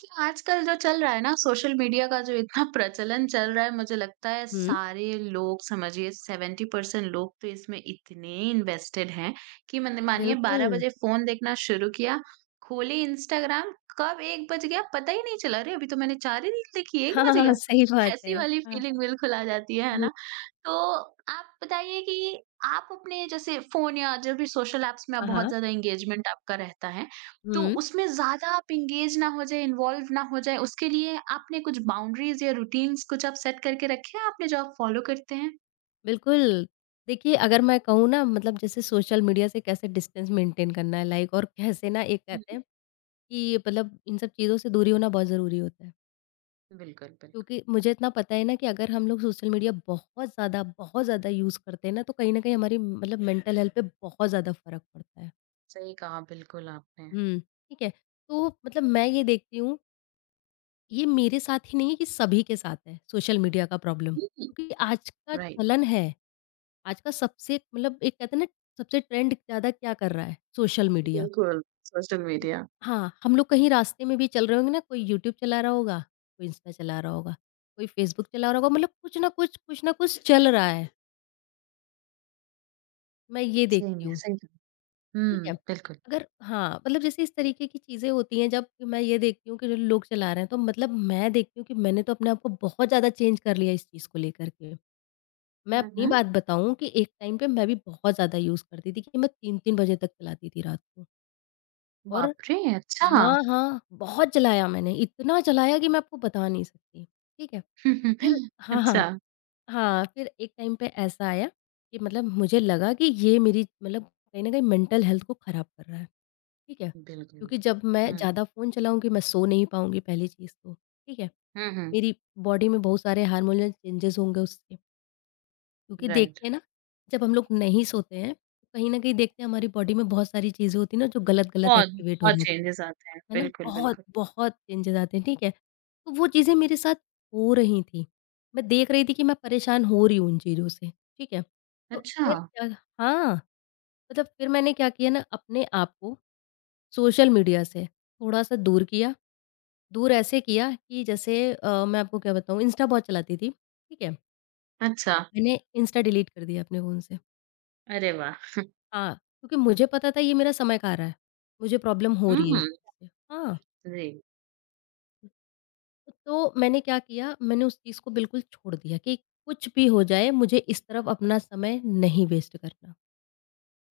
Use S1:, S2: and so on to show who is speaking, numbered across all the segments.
S1: कि आजकल जो चल रहा है ना, सोशल मीडिया का जो इतना प्रचलन चल रहा है, मुझे लगता है
S2: हुँ,
S1: सारे लोग समझिए 70% परसेंट लोग तो इसमें इतने इन्वेस्टेड हैं कि मैंने मानिए बारह
S2: बिल्कुल।
S1: बजे फोन देखना शुरू किया, खोले इंस्टाग्राम, कब 1 बज गया पता ही नहीं चला। अरे अभी तो मैंने चार ही रील देखी, एक
S2: हाँ, हाँ,
S1: बज
S2: हाँ,
S1: गया
S2: सही बात
S1: ऐसी
S2: है।
S1: वाली
S2: हाँ,
S1: फीलिंग बिल्कुल आ जाती है
S2: हुँ,
S1: ना। तो आप बताइए कि आप अपने जैसे फ़ोन या जो भी सोशल ऐप्स में आप
S2: हाँ,
S1: बहुत
S2: हाँ।
S1: ज़्यादा एंगेजमेंट आपका रहता है, तो
S2: हुँ,
S1: उसमें ज़्यादा आप एंगेज ना हो जाएँ, इन्वॉल्व ना हो जाएँ, उसके लिए आपने कुछ बाउंड्रीज़ या रूटीन्स कुछ आप सेट करके रखे हैं आपने जो आप फ़ॉलो करते हैं?
S2: बिल्कुल। देखिए, अगर मैं कहूँ ना मतलब जैसे सोशल मीडिया से कैसे डिस्टेंस मेंटेन करना है लाइक और कैसे ना एक
S1: हुँ,
S2: कहते
S1: हुँ।
S2: हैं कि मतलब इन सब चीज़ों से दूरी होना बहुत ज़रूरी होता है।
S1: बिल्कुल, बिल्कुल।
S2: क्योंकि मुझे इतना पता है ना कि अगर हम लोग सोशल मीडिया बहुत ज़्यादा यूज़ करते हैं ना, तो कहीं न कहीं हमारी मतलब मेंटल हेल्थ पे बहुत ज़्यादा फ़र्क पड़ता है।
S1: सही कहा बिल्कुल आपने।
S2: हुँ, ठीक है? तो मतलब मैं ये देखती हूँ ये मेरे साथ ही नहीं है, ये सभी के साथ है सोशल मीडिया का प्रॉब्लम।
S1: हुँ।
S2: क्योंकि आज का
S1: राइट,
S2: चलन है, आज का सबसे मतलब एक कहते हैं ना सबसे ट्रेंड ज़्यादा क्या कर रहा है? Social media.
S1: बिल्कुल, सोशल मीडिया।
S2: हाँ, हम लोग कहीं रास्ते में भी चल रहे होंगे ना, कोई यूट्यूब चला रहा होगा, कोई इंस्टा चला रहा होगा, कोई फेसबुक चला रहा होगा, मतलब कुछ ना कुछ चल रहा है। मैं ये
S1: सही
S2: देखती
S1: में,
S2: हूँ।
S1: सही कहा।
S2: ठीक
S1: हुँ,
S2: है।
S1: बिल्कुल।
S2: अगर हाँ, मतलब जैसे इस तरीके की चीज़ें होती हैं जब मैं ये देखती हूँ कि जो लोग चला रहे हैं तो मतलब मैं देखती हूँ कि मैंने तो अपने आप को बहुत ज़्यादा चेंज कर लिया इस चीज़ को लेकर के। मैं
S1: हुँ,
S2: अपनी
S1: हुँ।
S2: बात बताऊँ कि एक टाइम पे मैं भी बहुत ज़्यादा यूज़ करती थी कि मैं 3-3 बजे तक चलाती थी रात को और
S1: बाप रे! अच्छा।
S2: हाँ, हाँ, बहुत चलाया मैंने, इतना चलाया कि मैं आपको बता नहीं सकती, ठीक है। फिर हाँ, हाँ,
S1: अच्छा।
S2: हाँ, फिर एक टाइम पे ऐसा आया कि मतलब मुझे लगा कि ये मेरी मतलब कहीं न कहीं मेंटल हेल्थ को खराब कर रहा है। ठीक है?
S1: बिल्कुल।
S2: क्योंकि जब मैं
S1: हुँ।
S2: ज़्यादा फ़ोन चलाऊँगी मैं सो नहीं पाऊँगी पहली चीज़ तो, ठीक है?
S1: हुँ, हुँ।
S2: मेरी बॉडी में बहुत सारे हार्मोनल चेंजेज़ होंगे उससे क्योंकि
S1: राइट।
S2: देखते हैं ना, जब हम लोग नहीं सोते हैं, तो कहीं न कहीं देखते हैं हमारी बॉडी में बहुत सारी चीज़ें होती हैं ना जो गलत-गलत
S1: बहुत,
S2: एक्टिवेट हो
S1: बहुत
S2: जाती
S1: चेंजेस आते हैं।
S2: हैं, है ना?
S1: बिल्कुल,
S2: बहुत,
S1: बिल्कुल।
S2: बहुत चेंजेज़ आते हैं, ठीक है? तो वो चीज़ें मेरे साथ हो रही थी। मैं देख रही थी कि मैं परेशान हो रही हूँ उन चीज़ों से, ठीक है? तो
S1: अच्छा,
S2: फिर क्या हाँ, मतलब फिर मैंने क्या किया ना अपने आप को सोशल मीडिया से थोड़ा-सा दूर किया। दूर ऐसे किया कि जैसे मैं आपको क्या बताऊँ इंस्टा बहुत चलाती थी, ठीक है?
S1: अच्छा।
S2: मैंने इंस्टा डिलीट कर दिया अपने फ़ोन से।
S1: अरे वाह!
S2: हाँ, क्योंकि मुझे पता था ये मेरा समय खा रहा है, मुझे प्रॉब्लम हो रही है
S1: हुँ,
S2: इससे। हाँ,
S1: जी।
S2: तो मैंने क्या किया मैंने उस चीज़ को बिल्कुल छोड़ दिया कि कुछ भी हो जाए मुझे इस तरफ अपना समय नहीं वेस्ट करना।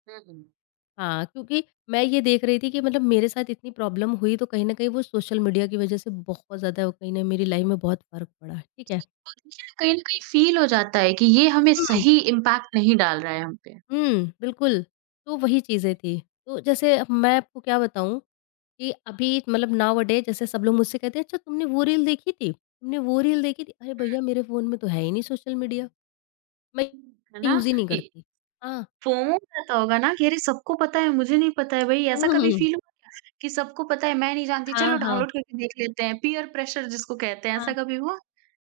S1: हुँ, हुँ।
S2: हाँ, क्योंकि मैं ये देख रही थी कि मतलब मेरे साथ इतनी प्रॉब्लम हुई तो कहीं न कहीं वो सोशल मीडिया की वज़ह से बहुत ज़्यादा कहीं न मेरी लाइफ़ में बहुत फ़र्क पड़ा, ठीक है।
S1: कहीं न कहीं फ़ील हो जाता है कि ये हमें
S2: हुँ।
S1: सही इम्पैक्ट नहीं डाल रहा है हम पे,
S2: हुँ, बिल्कुल, तो वही चीज़ें थी। तो जैसे अब मैं आपको क्या बताऊँ कि अभी मतलब नाउ अ डे जैसे सब लोग मुझसे कहते हैं, "अच्छा तुमने वो रील देखी थी? तुमने वो रील देखी थी?" अरे भैया मेरे फ़ोन में तो है ही नहीं सोशल मीडिया, मैं
S1: है ना?
S2: यूज़ ही नहीं
S1: ये
S2: करती। हाँ।
S1: FOMO रहता होगा ना कि अरे सबको पता है, मुझे नहीं पता है भाई, ऐसा
S2: हुँ,
S1: कभी
S2: हुँ।
S1: फ़ील हुआ क्या कि सबको पता है, मैं नहीं जानती,
S2: हाँ,
S1: चलो
S2: हाँ,
S1: डाउनलोड करके देख लेते हैं, पीयर प्रेशर जिसको कहते हैं,
S2: हाँ।
S1: ऐसा कभी हुआ?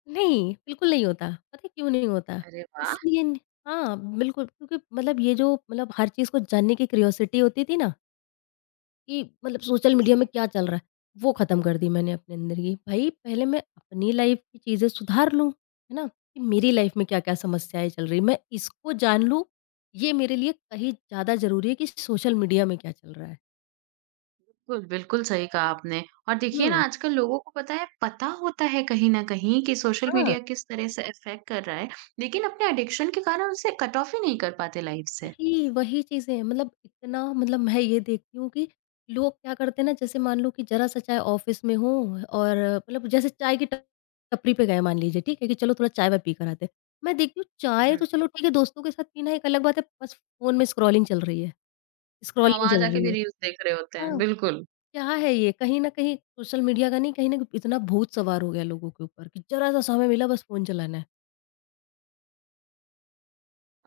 S2: नहीं, बिल्कुल नहीं होता। पता है क्यों नहीं होता?
S1: अरे वाह!
S2: इसलिए न हाँ, बिल्कुल क्योंकि मतलब ये जो मतलब हर चीज़ को जानने की क्यूरियोसिटी होती थी ना कि मतलब सोशल
S1: जी,
S2: मीडिया में
S1: जी।
S2: क्या चल रहा है, वो ख़त्म कर दी मैंने अपने अंदर की। भई पहले मैं अपनी लाइफ़ की चीज़ें सुधार लूँ, है ना? कि मेरी लाइफ़ में क्या-क्या समस्याएँ चल रही हैं, मैं इसको जान लूँ, ये मेरे लिए कहीं ज़्यादा ज़रूरी है कि सोशल मीडिया में क्या चल रहा है।
S1: बिल्कुल, बिल्कुल सही कहा आपने। और देखिए ना
S2: हुँ,
S1: आजकल लोगों को पता है, पता होता है कहीं न कहीं कि सोशल
S2: हाँ।
S1: मीडिया किस तरह से इफ़ेक्ट कर रहा है, लेकिन अपने एडिक्शन के कारण उसे कट ऑफ ही नहीं कर पाते लाइफ़ से।
S2: वही, वही चीज़ें मतलब इतना मतलब मैं ये देखती हूँ कि लोग क्या करते हैं ना जैसे मान लो कि ज़रा-सा चाहे ऑफ़िस में हो और मतलब जैसे चाय की टपरी पे गए मान लीजिए ठीक है कि चलो थोड़ा चाय-वाय पी कर आते हैं। मैं देखती हूँ चाय
S1: हुँ।
S2: तो चलो ठीक है दोस्तों के साथ पीना एक अलग बात है बस फ़ोन में स्क्रॉलिंग चल रही है,
S1: हाँ,
S2: स्क्रॉलिंग
S1: वहाँ
S2: चल
S1: जाके
S2: रही
S1: भी
S2: है।
S1: रील्स देख रहे होते हैं,
S2: हाँ,
S1: बिल्कुल।
S2: क्या है ये? कहीं न कहीं सोशल मीडिया का नहीं कहीं न कहीं इतना भूत सवार हो गया है लोगों के ऊपर कि ज़रा-सा समय मिला बस फ़ोन चलाना है।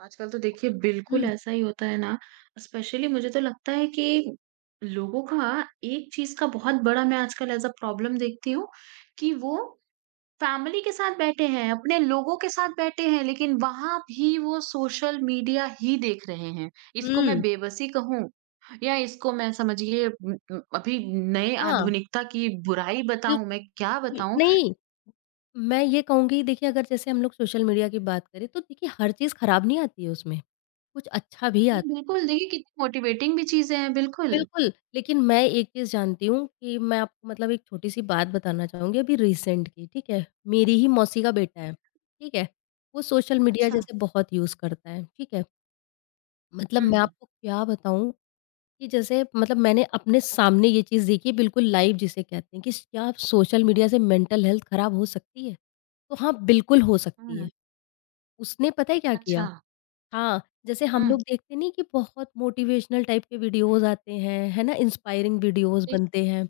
S1: आजकल तो देखिए बिल्कुल
S2: हुँ,
S1: ऐसा ही होता है ना। स्पेशली मुझे तो लगता है कि लोगों का एक चीज़ का बहुत बड़ा, मैं आजकल एज़ अ प्रॉब्लम देखती हूँ कि वो फैमिली के साथ बैठे हैं, अपने लोगों के साथ बैठे हैं, लेकिन वहाँ भी वो सोशल मीडिया ही देख रहे हैं। इसको मैं
S2: हुँ।
S1: बेबसी कहूँ या इसको मैं समझिए अभी नए
S2: हाँ,
S1: आधुनिकता की बुराई बताऊँ, मैं क्या
S2: बिल्कुल।
S1: बताऊँ?
S2: नहीं, मैं ये कहूँगी देखिए अगर जैसे हम लोग सोशल मीडिया की बात करें तो देखिए हर चीज़ खराब नहीं आती है उसमें, कुछ अच्छा भी
S1: हाँ,
S2: आता है।
S1: बिल्कुल देखिए कितनी मोटिवेटिंग भी चीज़ें हैं, बिल्कुल।
S2: बिल्कुल, लेकिन मैं एक चीज़ जानती हूँ कि मैं आपको मतलब एक छोटी-सी बात बताना चाहूँगी अभी रिसेंट की, ठीक है? मेरी ही मौसी का बेटा है, ठीक है? वो सोशल मीडिया
S1: अच्छा,
S2: जैसे बहुत यूज़ करता है, ठीक है? मतलब
S1: हुँ,
S2: मैं
S1: हुँ,
S2: आपको क्या बताऊँ कि जैसे मतलब मैंने अपने सामने ये चीज़ देखी है बिल्कुल लाइव जिसे कहते हैं कि क्या सोशल मीडिया से मेंटल हेल्थ खराब हो सकती है? तो हाँ, बिल्कुल हो सकती है।
S1: हुँ,
S2: उसने पता है क्या
S1: अच्छा,
S2: किया? हाँ, जैसे हम
S1: हुँ,
S2: लोग देखते नहीं कि बहुत मोटिवेशनल टाइप के वीडियोज़ आते हैं, है ना? इंस्पायरिंग वीडियोज़
S1: जी,
S2: बनते हैं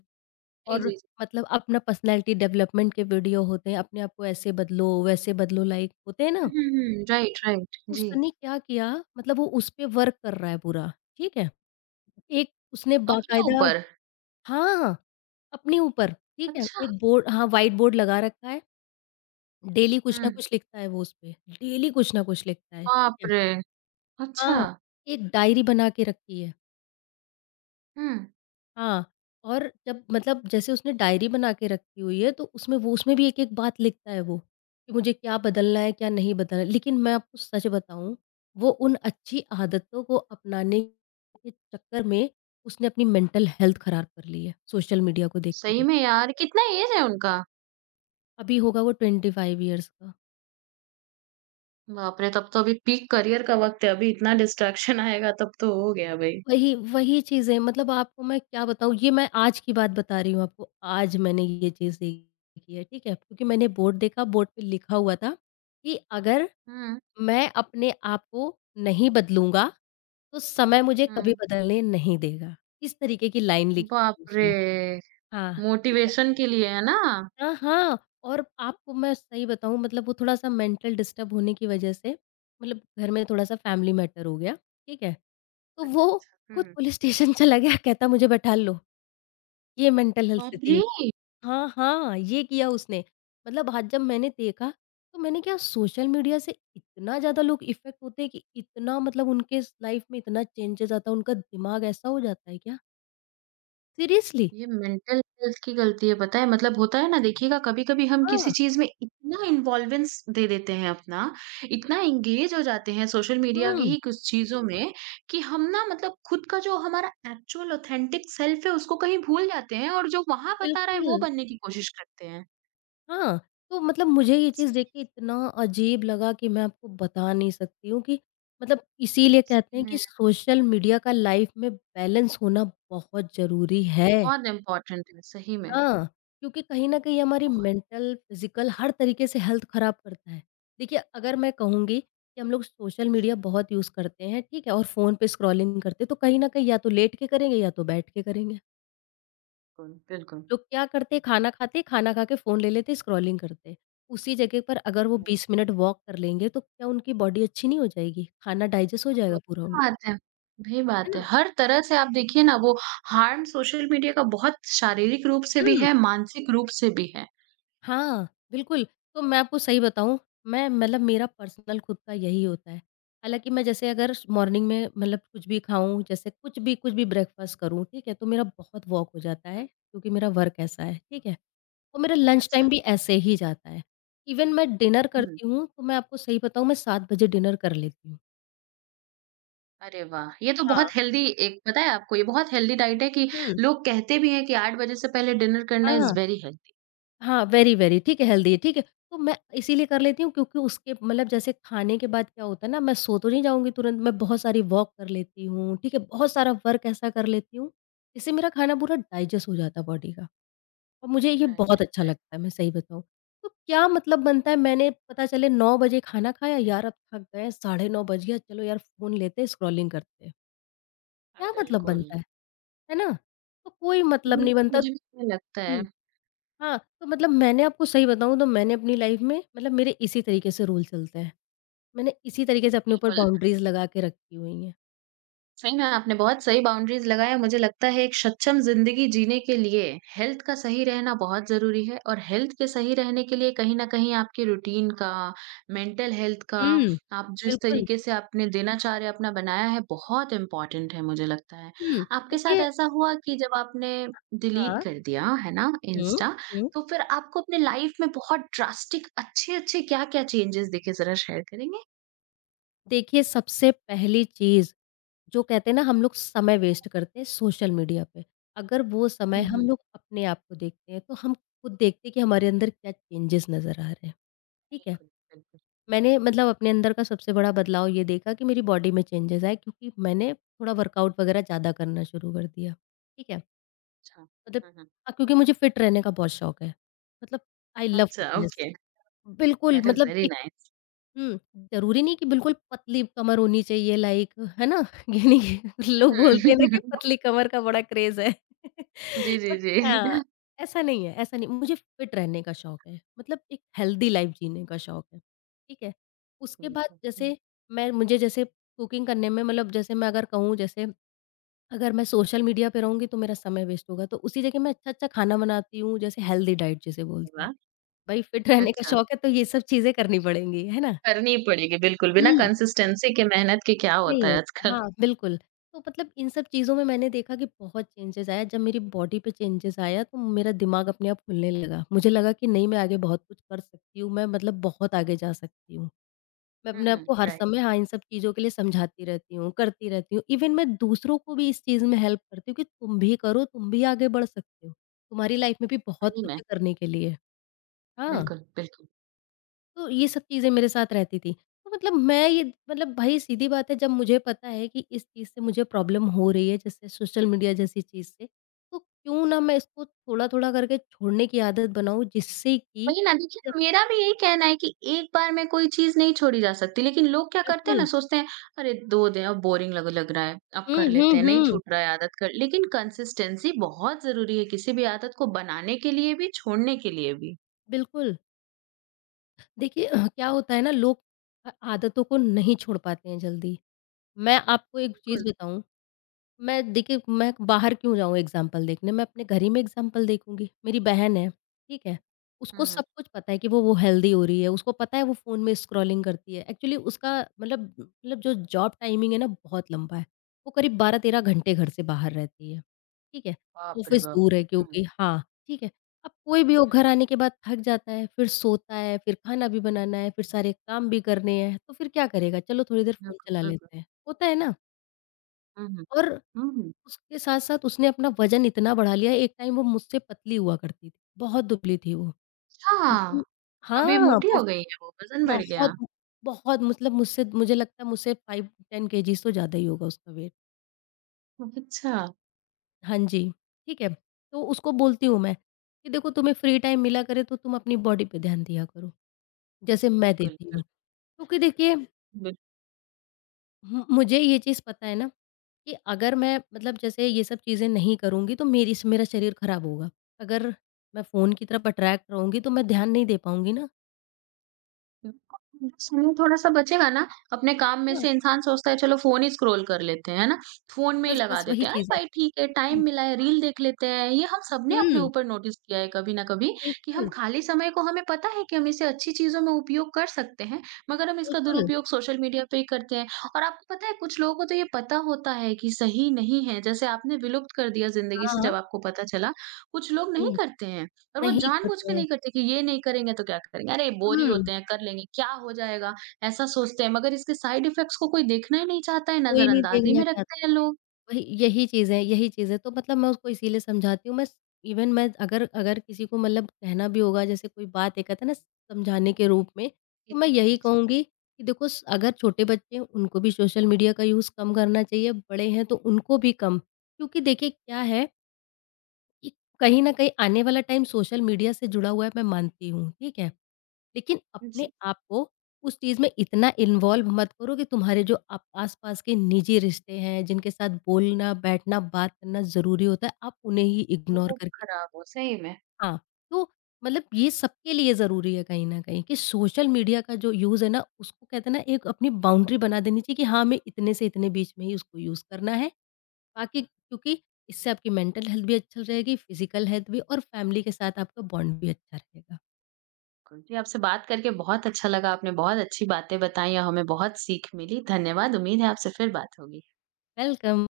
S1: जी,
S2: और
S1: जी, जी।
S2: मतलब अपना पर्सनैलिटी डेवलपमेंट के वीडियो होते हैं, अपने आप को ऐसे बदलो, वैसे बदलो लाइक होते हैं ना?
S1: हुँ, हुँ, हुँ, राइट, राइट, जी।
S2: उसने क्या किया मतलब वो उस पे वर्क कर रहा है पूरा, ठीक है? एक उसने
S1: अपने
S2: बाकायदा
S1: ऊपर?
S2: हाँ, अपने ऊपर, ठीक है?
S1: अच्छा,
S2: एक बोर्ड हाँ, व्हाइट बोर्ड लगा रखा है, डेली कुछ ना
S1: हुँ,
S2: कुछ लिखता है वो उस पे, डेली कुछ ना कुछ लिखता है, ठीक
S1: बाप
S2: है?
S1: रे! अच्छा,
S2: हाँ, एक डायरी बना के रखी है।
S1: हुँ।
S2: हाँ, और जब मतलब जैसे उसने डायरी बना के रखी हुई है, तो उसमें वो उसमें भी एक-एक बात लिखता है वो, कि मुझे क्या बदलना है, क्या नहीं बदलना है। लेकिन मैं आपको सच बताऊँ, वो उन अच्छी आदतों को अपनाने के चक्कर में उसने अपनी मेंटल हेल्थ खराब कर ली है, सोशल मीडिया को
S1: सही
S2: देखते-देखते।
S1: में यार, कितना एज है उनका?
S2: अभी होगा वो 25 ईयर्स का।
S1: बाप रे! तब तो अभी पीक करियर का वक़्त है, अभी इतना डिस्ट्रैक्शन आएगा तब तो हो गया भई।
S2: वही, वही चीज़ है मतलब आपको मैं क्या बताऊँ ये मैं आज की बात बता रही हूँ आपको, आज मैंने ये चीज़ देखी है, ठीक है? क्योंकि मैंने बोर्ड देखा बोर्ड पे लिखा हुआ था कि अगर
S1: हुँ,
S2: मैं अपने आप को नहीं बदलूँगा, तो समय मुझे कभी
S1: हुँ।
S2: बदलने नहीं देगा। इस तरीके की लाइन लिखी
S1: बाप
S2: थी
S1: रे!
S2: उसमें। हाँ।
S1: मोटिवेशन के लिए है ना?
S2: हाँ, हाँ, और आपको मैं सही बताऊँ मतलब वो थोड़ा-सा मेंटल डिस्टर्ब होने की वजह से मतलब घर में थोड़ा-सा फैमिली मैटर हो गया, ठीक है? तो
S1: अच्छा,
S2: वो
S1: अच्छा। हुँ,
S2: खुद
S1: हुँ।
S2: पुलिस स्टेशन चला गया कहता मुझे बैठा लो, ये मेंटल हेल्थ
S1: बाप
S2: स्थिति
S1: रे!
S2: है। हाँ, हाँ, ये किया उसने। मतलब आज जब मैंने देखा तो मैंने क्या सोशल मीडिया से इतना ज़्यादा लोग इफ़ेक्ट होते हैं कि इतना मतलब उनके स लाइफ में इतना चेंजेज़ आता है, उनका दिमाग ऐसा हो जाता है क्या? सीरियसली!
S1: ये मेंटल हेल्थ की गलती है, पता है? मतलब होता है ना, देखिएगा कभी-कभी हम
S2: हाँ,
S1: किसी चीज़ में इतना इन्वॉल्वेंस दे देते हैं अपना, इतना एंगेज हो जाते हैं सोशल मीडिया की
S2: हुँ,
S1: ही कुछ चीज़ों में कि हम ना मतलब खुद का जो हमारा एक्चुअल ऑथेंटिक सेल्फ है उसको कहीं भूल जाते हैं और जो वहाँ बता रहा है वो
S2: बिल्कुल।
S1: बनने की कोशिश करते हैं।
S2: हाँ, तो मतलब मुझे ये चीज़
S1: सच
S2: देख के इतना अजीब लगा कि मैं आपको बता नहीं सकती हूँ कि मतलब इसीलिए कहते हैं कि
S1: में
S2: सोशल मीडिया का लाइफ में बैलेंस होना बहुत ज़रूरी है।
S1: बहुत इम्पोर्टेंट है, सही में
S2: हाँ, क्योंकि कहीं न कहीं हमारी
S1: बहुत
S2: मेंटल, फिज़िकल हर तरीके से हेल्थ ख़राब करता है। देखिए, अगर मैं कहूँगी कि हम लोग सोशल मीडिया बहुत यूज़ करते हैं, ठीक है? और फ़ोन पे स्क्रॉलिंग करते हैं, तो कहीं न कहीं या तो लेट के करेंगे या तो बैठ के करेंगे।
S1: बिल्कुल, बिल्कुल।
S2: लोग क्या करते, खाना खाते, खाना खा के फ़ोन ले लेते, स्क्रॉलिंग करते। उसी जगह पर अगर वो 20 मिनट वॉक कर लेंगे, तो क्या उनकी बॉडी अच्छी नहीं हो जाएगी? खाना डाइजेस्ट हो
S1: वो
S2: जाएगा पूरा उनका,
S1: बात है। वही
S2: है
S1: बात है।
S2: ना?
S1: हर तरह से आप देखिए ना वो हार्म सोशल मीडिया का बहुत शारीरिक रूप से भी
S2: हुँ,
S1: है, मानसिक रूप से भी है।
S2: हाँ, बिल्कुल। तो मैं आपको सही बताऊँ, मैं मतलब मेरा पर्सनल खुद का यही होता है। हालाँकि मैं जैसे अगर मॉर्निंग में मतलब कुछ भी खाऊँ, जैसे कुछ भी ब्रेकफ़ास्ट करूँ, ठीक है? तो मेरा बहुत वॉक हो जाता
S1: हुँ,
S2: है, क्योंकि मेरा वर्क ऐसा है, ठीक है? और मेरा लंच टाइम
S1: अच्छा।
S2: भी ऐसे ही जाता है। इवन मैं डिनर
S1: हुँ।
S2: करती हूँ, तो मैं आपको सही बताऊँ मैं 7 बजे डिनर कर लेती हूँ।
S1: अरे वाह! ये तो
S2: हाँ।
S1: बहुत हेल्दी, एक पता है आपको ये बहुत हेल्दी डाइट है कि
S2: हुँ।
S1: लोग कहते भी हैं कि 8 बजे से पहले डिनर करना इज़
S2: हाँ।
S1: Very healthy.
S2: हाँ, वेरी, वेरी ठीक है, हेल्दी ठीक है। तो मैं इसीलिए कर लेती हूँ क्योंकि उसके मतलब जैसे खाने के बाद क्या होता है ना, मैं सो तो नहीं जाऊँगी तुरंत, मैं बहुत सारी वॉक कर लेती हूँ, ठीक है? बहुत सारा वर्क ऐसा कर लेती हूँ, इससे मेरा खाना पूरा डाइजेस्ट हो जाता है बॉडी का और मुझे ये
S1: राइट,
S2: बहुत अच्छा
S1: राइट।
S2: लगता है, मैं सही बताऊँ। तो क्या मतलब बनता है मैंने पता चले 9 बजे खाना खाया, यार अब थक गए हैं, साढ़े 9 बज गया, चलो यार फ़ोन लेते हैं, स्क्रॉलिंग करते हैं।
S1: अ,
S2: क्या मतलब
S1: बिल्कुल।
S2: बनता है? है ना? तो कोई मतलब
S1: बिल्कुल,
S2: नहीं बनता।
S1: मुझे भी ऐसा लगता
S2: हुँ।
S1: है।
S2: हाँ, तो मैंने आपको सही बताऊँ तो मैंने अपनी लाइफ़ में मेरे इसी तरीके से रूल चलते हैं। मैंने इसी तरीके से अपने ऊपर
S1: बिल्कुल।
S2: बाउंड्रीज़ लगा के रखी हुई हैं।
S1: सही में आपने बहुत सही बाउंड्रीज़ लगाया। मुझे लगता है एक सक्षम ज़िंदगी जीने के लिए हेल्थ का सही रहना बहुत ज़रूरी है और हेल्थ के सही रहने के लिए कहीं न कहीं आपके रूटीन का, मेंटल हेल्थ का,
S2: हुँ।
S1: आप जिस
S2: बिल्कुल,
S1: तरीके से आपने दिनचर्या अपना बनाया है, बहुत इम्पोर्टेंट है मुझे लगता है।
S2: हुँ।
S1: आपके साथ
S2: देखिए
S1: ऐसा हुआ कि जब आपने डिलीट
S2: हाँ।
S1: कर दिया, है ना,
S2: हुँ,
S1: इंस्टा,
S2: हुँ।
S1: तो फिर आपको अपनी लाइफ़ में बहुत ड्रास्टिक अच्छे-अच्छे क्या-क्या चेंजेज़ दिखे, ज़रा शेयर करेंगे?
S2: देखिए सबसे पहली चीज़, जो कहते हैं ना हम लोग समय वेस्ट करते हैं सोशल मीडिया पे। अगर वो समय
S1: हुँ,
S2: हम
S1: हुँ।
S2: लोग अपने आप को देखते हैं, तो हम खुद देखते हैं कि हमारे अंदर क्या चेंजेज़ नज़र आ रहे हैं, ठीक है?
S1: बिल्कुल, बिल्कुल।
S2: मैंने मतलब अपने अंदर का सबसे बड़ा बदलाव ये देखा कि मेरी बॉडी में चेंजेस आए क्योंकि मैंने थोड़ा वर्कआउट वगैरह ज़्यादा करना शुरू कर दिया, ठीक है?
S1: अच्छा।
S2: मतलब
S1: हुँ, हुँ।
S2: क्योंकि मुझे फिट रहने का बहुत शौक है। मतलब आई लव
S1: अच्छा,
S2: फिटनेस
S1: ओके,
S2: बिल्कुल
S1: दैट इज़
S2: मतलब
S1: वेरी
S2: एक
S1: नाइस।
S2: हुँ, ज़रूरी नहीं कि बिल्कुल पतली कमर होनी चाहिए लाइक है ना? यानी कि लोग बोलते
S1: हुँ,
S2: हैं ना कि
S1: हुँ।
S2: पतली कमर का बड़ा क्रेज़ है।
S1: जी, जी,
S2: बट
S1: जी।
S2: हाँ, ऐसा नहीं है ऐसा नहीं मुझे फिट रहने का शौक है, मतलब एक हेल्दी लाइफ़ जीने का शौक है, ठीक है? उसके बाद
S1: बिल्कुल। हुँ। अरे
S2: जैसे मैं मुझे जैसे कुकिंग करने में मतलब जैसे मैं अगर कहूँ जैसे अगर मैं सोशल मीडिया पे रहूँगी तो मेरा समय वेस्ट होगा, तो उसी जगह मैं अच्छा-अच्छा खाना बनाती हूँ जैसे हेल्दी डाइट जिसे बोलते हैं।
S1: वाह!
S2: भाई फिट रहने का
S1: अच्छा,
S2: शौक है तो ये सब चीज़ें करनी पड़ेंगी, है
S1: करनी ही पड़ेगी बिल्कुल, बिना
S2: ना?
S1: कंसिस्टेंसी के मेहनत के क्या होता
S2: नहीं
S1: है
S2: होता,
S1: आजकल।
S2: हाँ, बिल्कुल। तो मतलब इन सब चीज़ों में मैंने देखा कि बहुत चेंजेज़ आया, जब मेरी बॉडी पे चेंजेज़ आया तो मेरा दिमाग अपने आप खुलने लगा। मुझे लगा कि नहीं मैं आगे बहुत कुछ कर सकती हूँ, मैं बहुत आगे जा सकती हूँ। मैं
S1: हुँ,
S2: अपने आप
S1: हुँ,
S2: को हर
S1: राइट,
S2: समय हाँ, इन सब चीज़ों के लिए समझाती रहती हूँ, करती रहती हूँ। इवन मैं दूसरों को भी इस चीज़ में हेल्प करती हूँ कि तुम भी करो, तुम भी आगे बढ़ सकते हो। तुम्हारी लाइफ में भी बहुत
S1: सही
S2: कुछ
S1: में,
S2: है करने के लिए। हाँ।
S1: बिल्कुल, बिल्कुल।
S2: तो ये सब चीज़ें मेरे साथ रहती थी। तो मतलब मैं ये मतलब भाई सीधी बात है जब मुझे पता है कि इस चीज़ से मुझे प्रॉब्लम हो रही है जैसे सोशल मीडिया जैसी चीज़ से, तो क्यों ना मैं इसको थोड़ा-थोड़ा करके छोड़ने की आदत बनाऊँ जिससे कि
S1: वही ना,
S2: मतलब
S1: देखिए मेरा भी यही कहना है कि एक बार में कोई चीज़ नहीं छोड़ी जा सकती, लेकिन लोग क्या करते हैं ना,
S2: बिल्कुल।
S1: सोचते हैं, "अरे, 2 दिन अब बोरिंग लग लग रहा है, अब
S2: हुँ,
S1: कर
S2: हुँ,
S1: लेते हैं, नहीं
S2: हुँ।
S1: छूट रहा है आदत कर", लेकिन कंसिस्टेंसी बहुत ज़रूरी है किसी भी आदत को बनाने के लिए भी, छोड़ने के लिए भी।
S2: बिल्कुल। देखिए क्या होता है ना लोग आदतों को नहीं छोड़ पाते हैं जल्दी। मैं आपको एक चीज़
S1: बिल्कुल।
S2: बताऊँ मैं देखिए, मैं बाहर क्यों जाऊँ एग्ज़ाम्पल देखने, मैं अपने घर ही में एग्ज़ाम्पल देखूँगी। मेरी बहन है, ठीक है? उसको
S1: हुँ, हुँ।
S2: सब कुछ पता है कि वो हेल्दी हो रही है, उसको पता है वो फ़ोन में स्क्रॉलिंग करती है। एक्चुअली उसका मतलब जो जॉब टाइमिंग है ना बहुत लंबा है। वो करीब 12-13 घंटे घर से बाहर रहती है, ठीक है?
S1: बापरे
S2: ऑफ़िस
S1: बाप!
S2: दूर है
S1: हुँ।
S2: क्योंकि हाँ, ठीक है। अब कोई भी वो
S1: हुँ,
S2: घर आने के बाद थक जाता है, फिर सोता है, फिर खाना भी बनाना है, फिर सारे काम भी करने हैं, तो फिर क्या करेगा? चलो थोड़ी देर फ़ोन
S1: बिल्कुल,
S2: चला
S1: बिल्कुल।
S2: लेते हैं, होता है ना?
S1: हुँ, हुँ।
S2: और
S1: हुँ,
S2: उसके साथ-साथ उसने अपना वज़न इतना बढ़ा लिया, एक टाइम वो मुझसे पतली हुआ करती थी, बहुत दुबली थी वो।
S1: अच्छा!
S2: लेकिन
S1: अभी
S2: हाँ,
S1: मोटी
S2: बह
S1: हो गई हैं वो, वज़न बढ़ गया?
S2: बहुत बहुत मतलब मुझसे मुझे लगता है मुझसे 5-10 केजीज़ तो ज़्यादा ही होगा उसका वेट।
S1: अच्छा।
S2: हाँ जी, ठीक है। तो उसको बोलती हूँ मैं कि देखो तुम्हें फ्री टाइम मिला करे तो तुम अपनी बॉडी पे ध्यान दिया करो, जैसे मैं
S1: बिल्कुल,
S2: देती हूँ।
S1: बिल्कुल।
S2: क्योंकि देखिए
S1: बिल्कुल।
S2: हुँ, मुझे ये चीज़ पता है ना कि अगर मैं मतलब जैसे ये सब चीज़ें नहीं करूँगी तो मेरी स मेरा शरीर खराब होगा। अगर मैं फ़ोन की तरफ अट्रैक्ट रहूँगी तो मैं ध्यान नहीं दे पाऊँगी ना।
S1: बिल्कुल, जब समय थोड़ा-सा बचेगा ना, अपने काम में
S2: हाँ,
S1: से इंसान सोचता है चलो फ़ोन ही स्क्रॉल कर लेते हैं, है ना? फ़ोन में ही
S2: बस
S1: लगा
S2: बस वही
S1: देते हैं, अरे
S2: चीज़ है।
S1: भाई ठीक है, टाइम
S2: हुँ,
S1: मिला है, रील देख लेते हैं। ये हम सबने अपने
S2: हुँ,
S1: ऊपर नोटिस किया है कभी ना कभी कि हम
S2: बिल्कुल,
S1: खाली समय को हमें पता है कि हम इसे अच्छी चीज़ों में उपयोग कर सकते हैं, मगर हम इसका
S2: बिल्कुल।
S1: दुरुपयोग सोशल मीडिया पे ही करते हैं। और आपको पता है कुछ लोगों को तो ये पता होता है कि सही नहीं है, जैसे आपने विलुप्त कर दिया ज़िंदगी से
S2: हाँ,
S1: जब आपको पता चला, कुछ लोग नहीं
S2: हुँ,
S1: करते हैं। और वो
S2: नहीं
S1: जानबूझ के
S2: करते हैं।
S1: नहीं करते कि ये नहीं करेंगे तो क्या करेंगे? अरे बोर ही
S2: हुँ,
S1: होते हैं, कर लेंगे, क्या हो जाएगा? ऐसा सोचते हैं, मगर इसके साइड इफ़ेक्ट्स को कोई देखना ही नहीं चाहता है,
S2: कोई नहीं
S1: नज़रअंदाज़ी
S2: देखना
S1: में
S2: चाह
S1: रखते हैं लोग।
S2: वही यही चीज़ें तो मतलब मैं उसको इसीलिए समझाती हूँ मैं इवन मैं अगर अगर किसी को मतलब कहना भी होगा जैसे कोई बात एक आता है ना समझाने के रूप में तो
S1: जी,
S2: मैं यही
S1: जी।
S2: कहूँगी कि देखो अगर छोटे बच्चे हैं उनको भी सोशल मीडिया का यूज़ कम करना चाहिए बड़े हैं तो उनको भी कम क्योंकि देखिए क्या है कि कहीं न कहीं आने वाला टाइम सोशल मीडिया से जुड़ा हुआ है, मैं मानती हूँ, ठीक है? लेकिन अपने
S1: जी।
S2: आप को उस चीज़ में इतना इन्वॉल्व मत करो कि तुम्हारे जो आप आस-पास के निजी रिश्ते हैं, जिनके साथ बोलना, बैठना, बात करना ज़रूरी होता है, आप उन्हें ही इग्नोर
S1: वो
S2: करके
S1: खराब हो सही में।
S2: हाँ, तो मतलब ये सबके लिए ज़रूरी है कहीं न कहीं कि सोशल मीडिया का जो यूज़ है ना, उसको कहते हैं ना, एक अपनी बाउंड्री बना देनी चाहिए कि हाँ, हमें इतने से इतने बीच में ही उसको यूज़ करना है। बाकी क्योंकि इससे आपकी मेंटल हेल्थ भी अच्छी रहेगी, फिज़िकल हेल्थ भी और फैमिली के साथ आपका बॉन्ड भी अच्छा रहेगा।
S1: बिल्कुल। जी, आपसे बात करके बहुत अच्छा लगा, आपने बहुत अच्छी बातें बताई और हमें बहुत सीख मिली। धन्यवाद, उम्मीद है आपसे फिर बात होगी।
S2: वेलकम।